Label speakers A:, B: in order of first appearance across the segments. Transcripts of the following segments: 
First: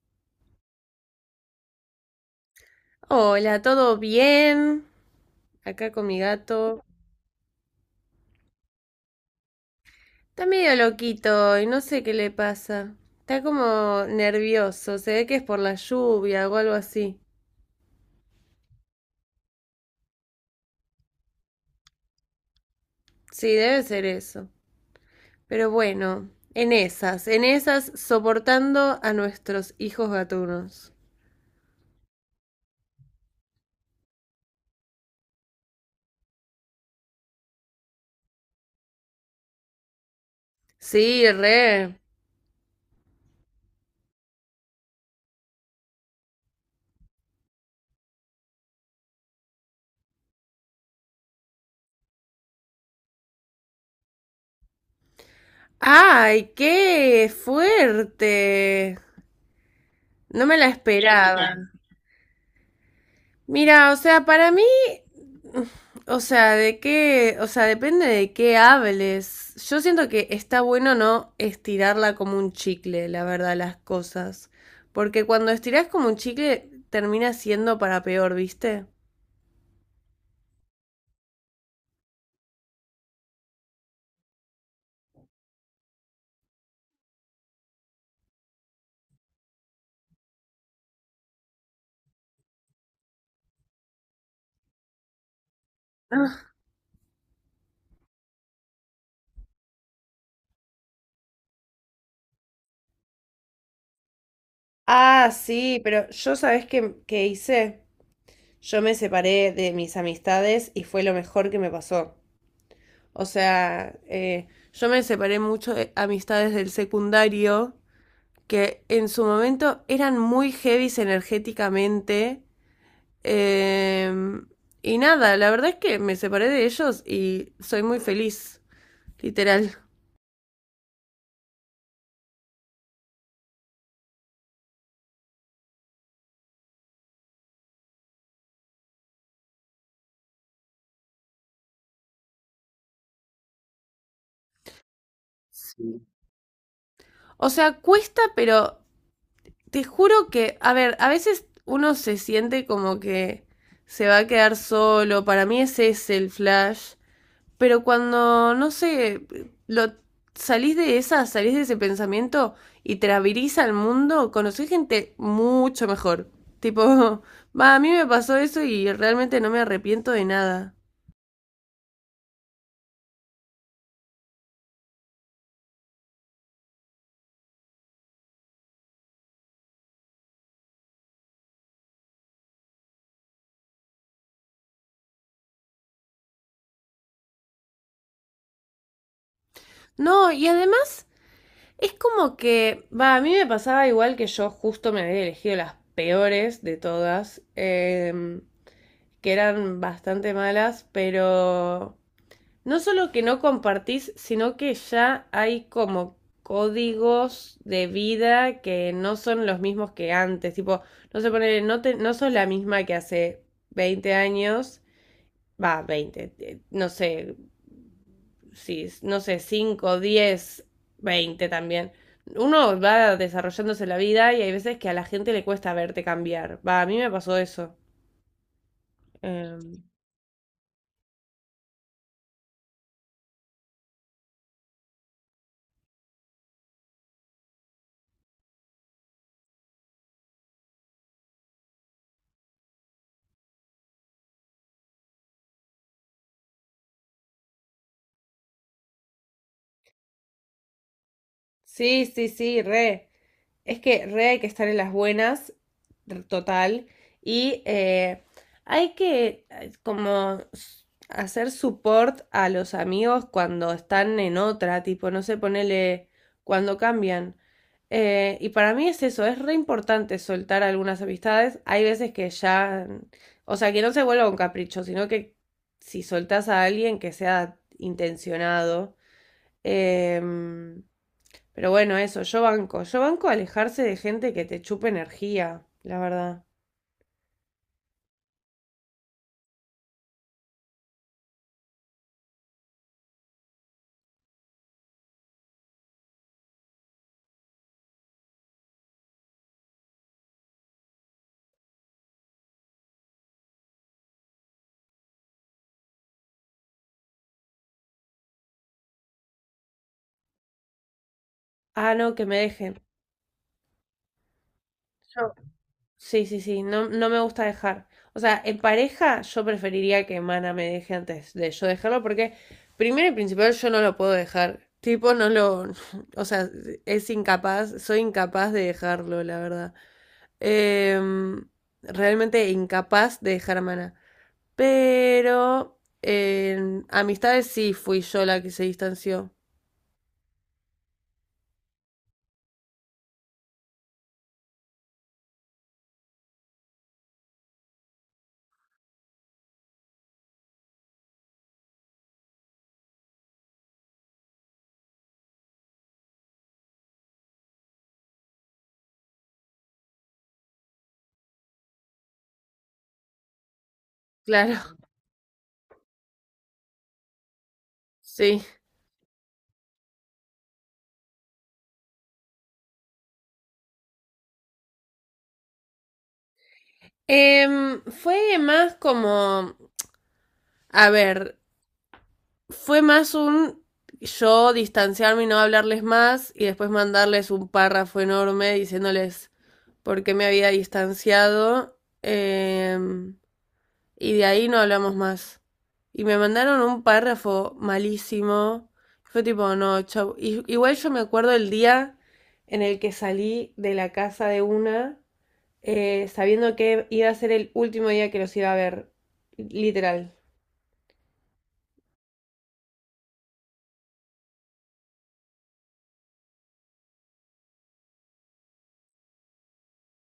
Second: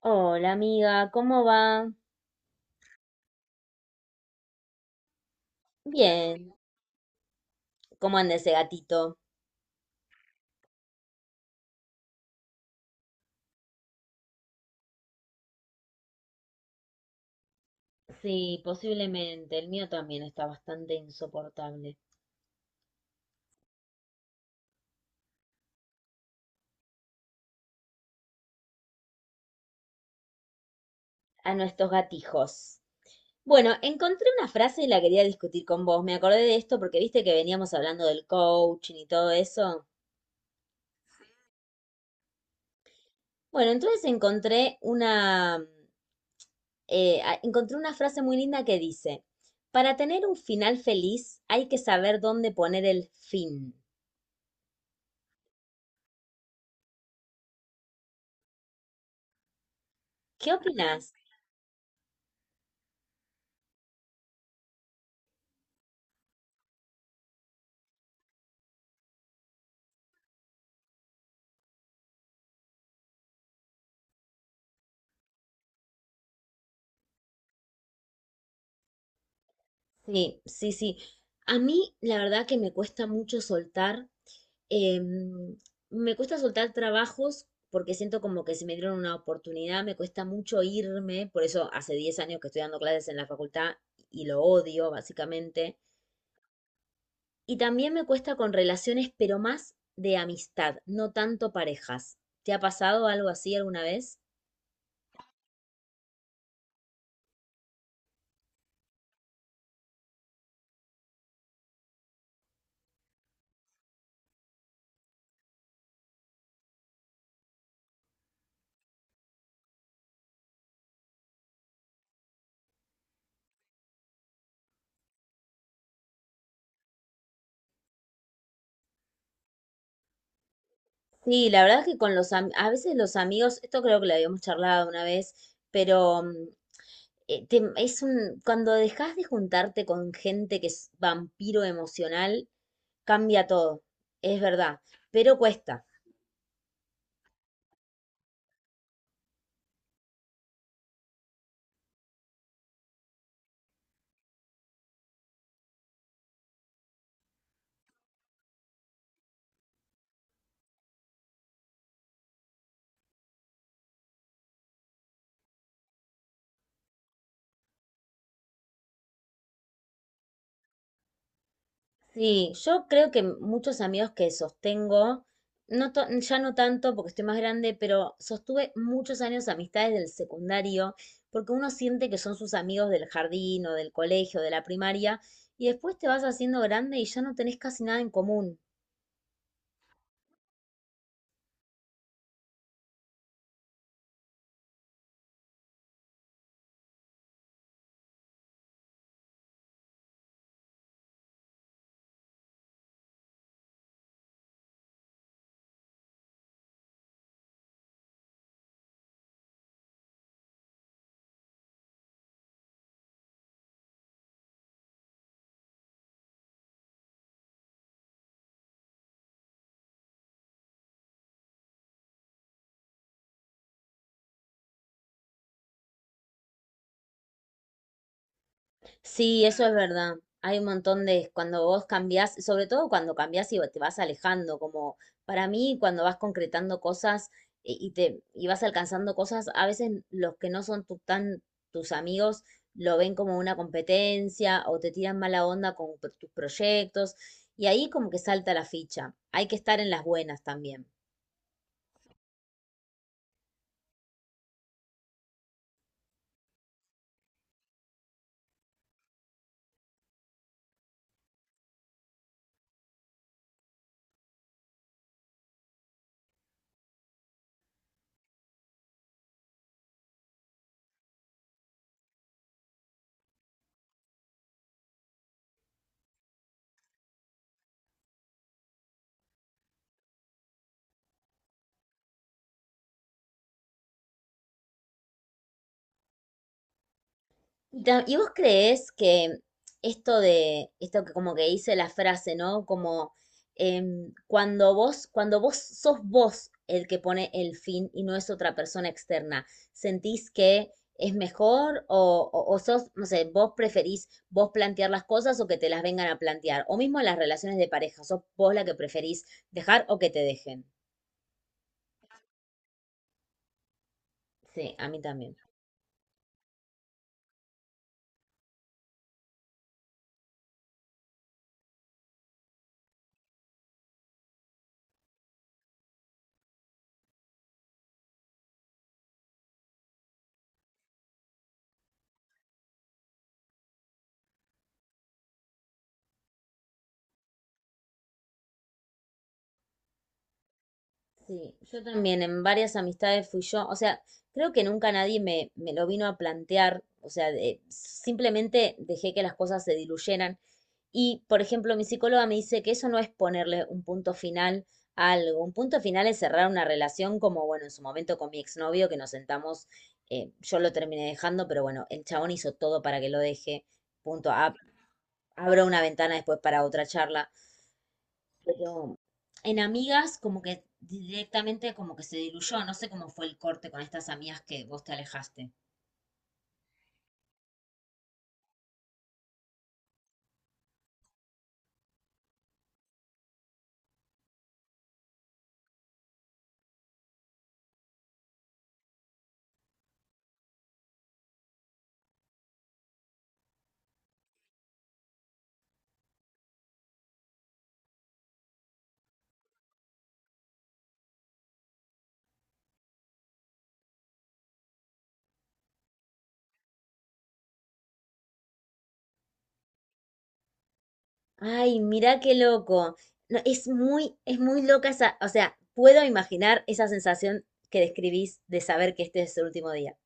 A: Hola amiga, ¿cómo va?
B: Hola, ¿todo bien? Acá con mi
A: Bien,
B: gato.
A: ¿cómo anda ese gatito?
B: Está medio loquito y no sé qué le pasa. Está como nervioso, se ve que es por la lluvia o algo así.
A: Sí, posiblemente. El mío también está bastante insoportable.
B: Sí, debe ser eso. Pero bueno, en esas, soportando a nuestros hijos gatunos.
A: A nuestros gatijos. Bueno, encontré una frase y la quería discutir con vos. Me acordé de esto porque viste que veníamos hablando del coaching y todo eso.
B: Sí, re.
A: Bueno, entonces encontré una, encontré una frase muy linda que dice, para tener un final feliz hay que saber dónde poner el fin.
B: ¡Ay, qué fuerte! No
A: ¿Qué
B: me la
A: opinás?
B: esperaba. Mira, o sea, para mí O sea, o sea, depende de qué hables. Yo siento que está bueno no estirarla como un chicle, la verdad, las cosas. Porque cuando estirás como un chicle, termina siendo para peor, ¿viste?
A: Sí, sí, sí. A mí la verdad que me cuesta mucho soltar, em, me cuesta soltar trabajos porque siento como que si me dieron una oportunidad, me cuesta mucho irme, por eso hace 10 años que estoy dando clases en la facultad y lo odio básicamente.
B: Ah,
A: Y también me cuesta con relaciones, pero más de amistad, no tanto parejas. ¿Te ha pasado algo así alguna vez?
B: ah, sí, pero yo sabes qué hice. Yo me separé de mis amistades y fue lo mejor que me pasó. O sea, yo me separé mucho de amistades del secundario que en su momento eran muy heavies energéticamente. eh, y nada, la verdad es que me separé de ellos y soy muy feliz, literal.
A: Sí, la verdad es que con a veces los amigos, esto creo que lo habíamos charlado una vez, pero es un, cuando dejas de juntarte con gente que es vampiro emocional, cambia todo, es verdad, pero cuesta.
B: O sea, cuesta, pero te juro que, a ver, a veces uno se siente como que se va a quedar solo. Para mí ese es el flash. Pero cuando, no sé, lo salís de ese pensamiento y te abrís al mundo, conocés gente mucho mejor. Tipo, va, a mí me pasó eso y realmente no me arrepiento de nada.
A: Sí, yo creo que muchos amigos que sostengo, ya no tanto porque estoy más grande, pero sostuve muchos años amistades del secundario, porque uno siente que son sus amigos del jardín o del colegio, de la primaria, y después te vas haciendo grande y ya no tenés casi nada en común.
B: No, y además es como que, va, a mí me pasaba igual que yo justo me había elegido las peores de todas, que eran bastante malas, pero no solo que no compartís, sino que ya hay como códigos de vida que no son los mismos que antes. Tipo, no se pone, no, te, no sos la misma que hace 20 años, va, 20, no sé, sí, no sé, 5, 10, 20 también. Uno va desarrollándose la vida y hay veces que a la gente le cuesta verte cambiar. Va, a mí me pasó eso.
A: Sí, eso es
B: Em,
A: verdad. Hay un montón de, cuando vos cambiás, sobre todo cuando cambiás y te vas alejando, como para mí cuando vas concretando cosas y vas alcanzando cosas, a veces los que no son tu- tan tus amigos lo ven como una competencia o te tiran mala onda con tus proyectos y ahí como que salta la ficha. Hay que estar en las buenas también.
B: sí, sí, sí, re. Es que re hay que estar en las buenas, total, y hay que como hacer support a los amigos cuando están en otra, tipo, no sé, ponele cuando cambian. Y para mí es eso, es re importante soltar algunas amistades. Hay veces que ya, o sea, que no se vuelva un capricho, sino que si soltás a alguien que sea intencionado. Em, pero bueno, eso, yo banco. Yo banco alejarse de gente que te chupe energía, la verdad.
A: ¿Y vos creés que esto de, esto que como que dice la frase, ¿no? Como cuando vos sos vos el que pone el fin y no es otra persona externa, ¿sentís que es mejor o sos, no sé, vos preferís vos plantear las cosas o que te las vengan a plantear? O mismo en las relaciones de pareja, ¿sos vos la que preferís dejar o que te dejen?
B: Ah, no, que me dejen.
A: Sí, a mí
B: Yo.
A: también.
B: Sí, sí, sí, no, no me gusta dejar. O sea, en pareja yo preferiría que Mana me deje antes de yo dejarlo porque primero y principal yo no lo puedo dejar. Tipo, no lo o sea, es incapaz, soy incapaz de dejarlo, la verdad. Em, realmente incapaz de dejar a Mana. Pero en amistades sí fui yo la que se distanció.
A: Sí, yo también en varias amistades fui yo, o sea, creo que nunca nadie me, me lo vino a plantear, o sea, simplemente dejé que las cosas se diluyeran. Y, por ejemplo, mi psicóloga me dice que eso no es ponerle un punto final a algo, un punto final es cerrar una relación como, bueno, en su momento con mi exnovio, que nos sentamos, yo lo terminé dejando, pero bueno, el chabón hizo todo para que lo deje, punto, ab-
B: Claro,
A: abro una ventana después para otra charla
B: sí.
A: pero en amigas como que directamente como que se diluyó, no sé cómo fue el corte con estas amigas que vos te alejaste.
B: Fue más como, a ver, fue más un yo distanciarme y no hablarles más y después mandarles un párrafo enorme diciéndoles por qué me había distanciado, y de ahí no hablamos más. Y me mandaron un párrafo malísimo. Fue tipo, no, chau. Igual yo me acuerdo el día en el que salí de la casa de una, sabiendo que iba a ser el último día que los iba a ver, literal.
A: Ay, mirá qué loco. No, es muy loca esa, o sea, puedo imaginar esa sensación que describís de saber que este es el último día.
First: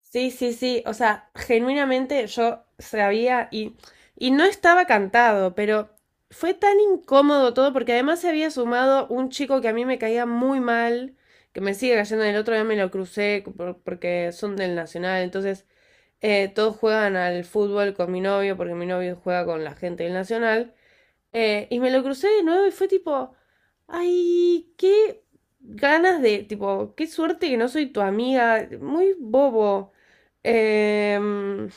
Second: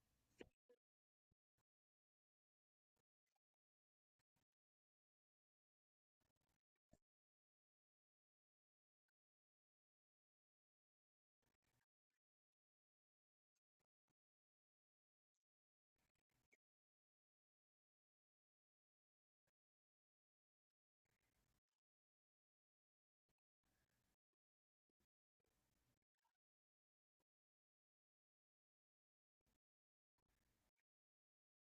B: Sí, sí, sí, o sea, genuinamente yo sabía y no estaba cantado, pero fue tan incómodo todo porque además se había sumado un chico que a mí me caía muy mal, que me sigue cayendo. El otro día me lo crucé porque son del Nacional, entonces todos juegan al fútbol con mi novio porque mi novio juega con la gente del Nacional. Y me lo crucé de nuevo y fue tipo, ay, qué ganas de, tipo, qué suerte que no soy tu amiga, muy bobo. Em,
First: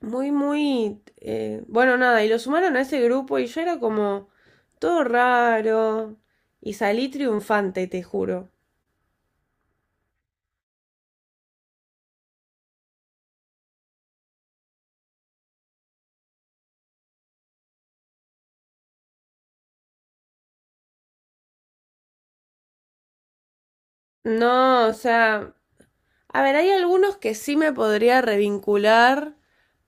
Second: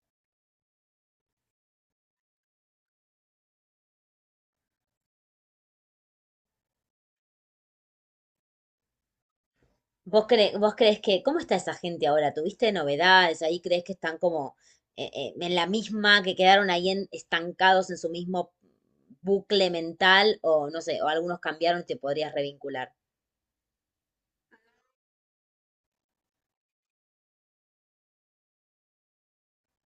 B: muy, muy, bueno, nada, y lo sumaron a ese grupo y yo era como todo raro y salí triunfante, te juro.
A: Vos crees que, cómo está esa gente ahora? ¿Tuviste novedades ahí? ¿Crees que están como en la misma, que quedaron estancados en su mismo bucle mental? O no sé, o algunos cambiaron y te podrías revincular.
B: No, o sea, a ver, hay algunos que sí me podría revincular,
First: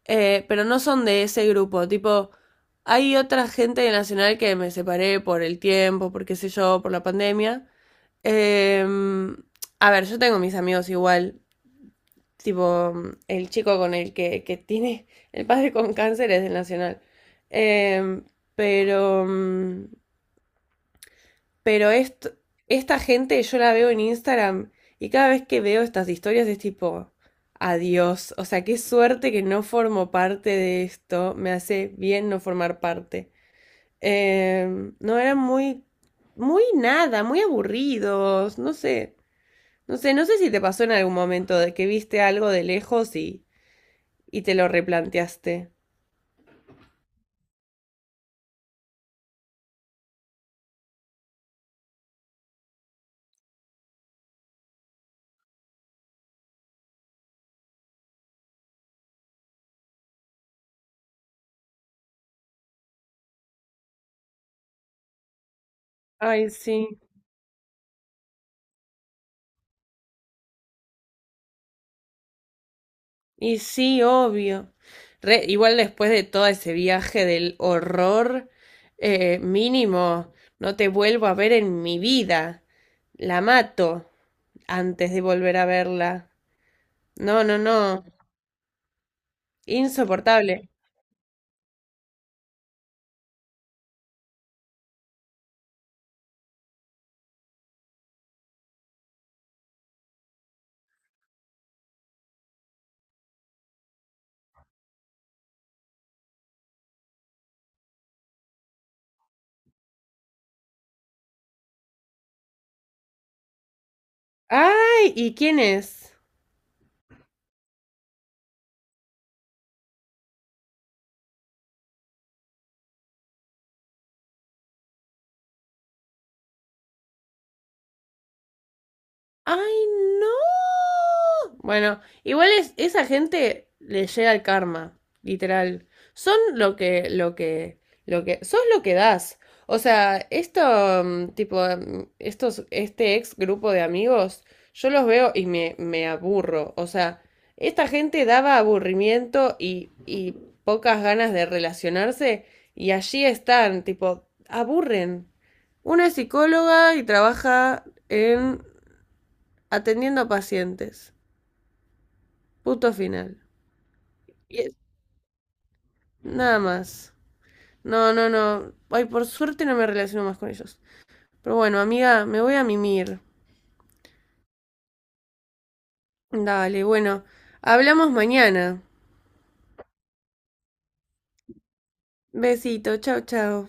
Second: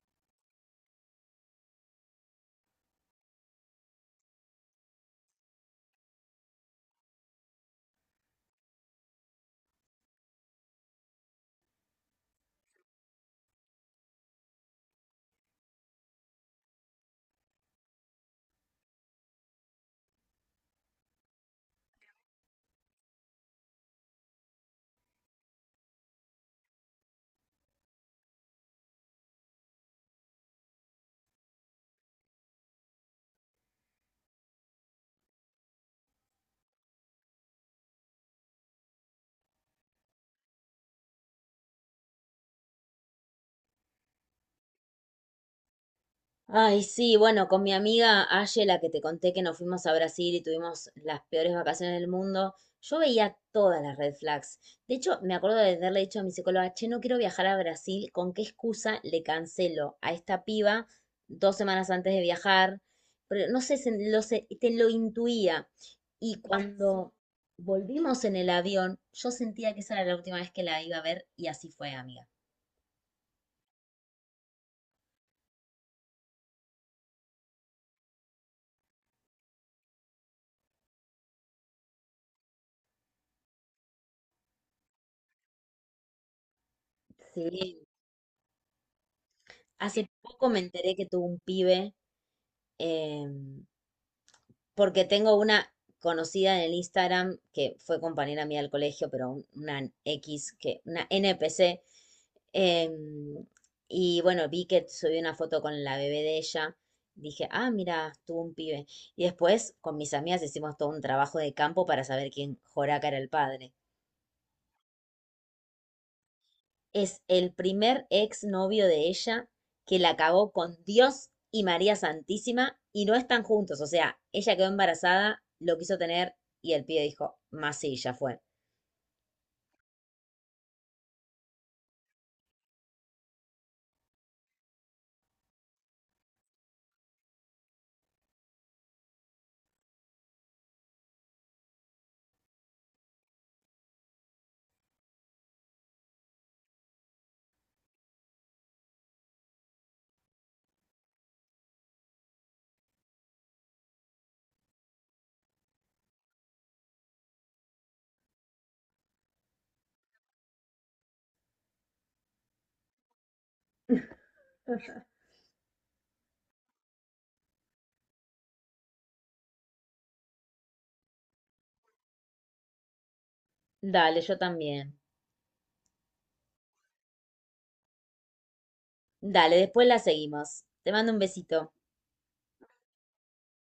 B: pero no son de ese grupo. Tipo, hay otra gente de Nacional que me separé por el tiempo, por qué sé yo, por la pandemia. Eh, a ver, yo tengo mis amigos igual. Tipo, el chico con el que tiene el padre con cáncer es del Nacional. Eh, pero mm, pero est- Esta gente yo la veo en Instagram y cada vez que veo estas historias es tipo, adiós. O sea, qué suerte que no formo parte de esto. Me hace bien no formar parte. No, eran muy, muy nada, muy aburridos. No sé si te pasó en algún momento de que viste algo de lejos y te lo replanteaste.
A: Ay, sí, bueno, con mi amiga Aye, la que te conté que nos fuimos a Brasil y tuvimos las peores vacaciones del mundo, yo veía todas las red flags. De hecho, me acuerdo de haberle dicho a mi psicóloga, che, no quiero viajar a Brasil, ¿con qué excusa le cancelo a esta piba dos semanas antes de viajar? Pero no sé, te lo intuía. Y
B: Ay, sí.
A: cuando volvimos en el avión, yo sentía que esa era la última vez que la iba a ver y así fue, amiga.
B: Y sí, obvio. Igual después de todo ese viaje del horror, mínimo, no te vuelvo a ver en mi vida. La mato antes de volver a verla. No, no,
A: Sí,
B: no.
A: hace poco
B: Insoportable.
A: me enteré que tuvo un pibe. em, Porque tengo una conocida en el Instagram que fue compañera mía del colegio, pero una X, que, una NPC. em, y bueno, vi que subí una foto con la bebé de ella. Dije, ah, mira, tuvo un pibe. Y después con mis amigas hicimos todo un trabajo de campo para saber quién Joraca era el padre.
B: ¡Ay! ¿Y quién es?
A: Es el primer exnovio de ella que la cagó con Dios y María Santísima y no están juntos. O sea, ella quedó embarazada, lo quiso tener y el pibe dijo, más sí, ya fue.
B: ¡Ay, no! Bueno, igual es, esa gente le llega el karma, literal. Son lo que, lo que, lo que, sos lo que das. O sea, esto, tipo, este ex grupo de amigos, yo los veo y me aburro. O sea, esta gente daba aburrimiento y pocas ganas de relacionarse y allí están, tipo, aburren. Una es psicóloga y trabaja en atendiendo a pacientes. Punto final. Y es- nada más. No, no, no. Ay, por suerte no me relaciono más con ellos. Pero bueno, amiga, me voy a mimir.
A: Dale, yo también.
B: Dale, bueno. Hablamos mañana.
A: Dale, después la seguimos. Te mando un besito.
B: Besito, chao, chao.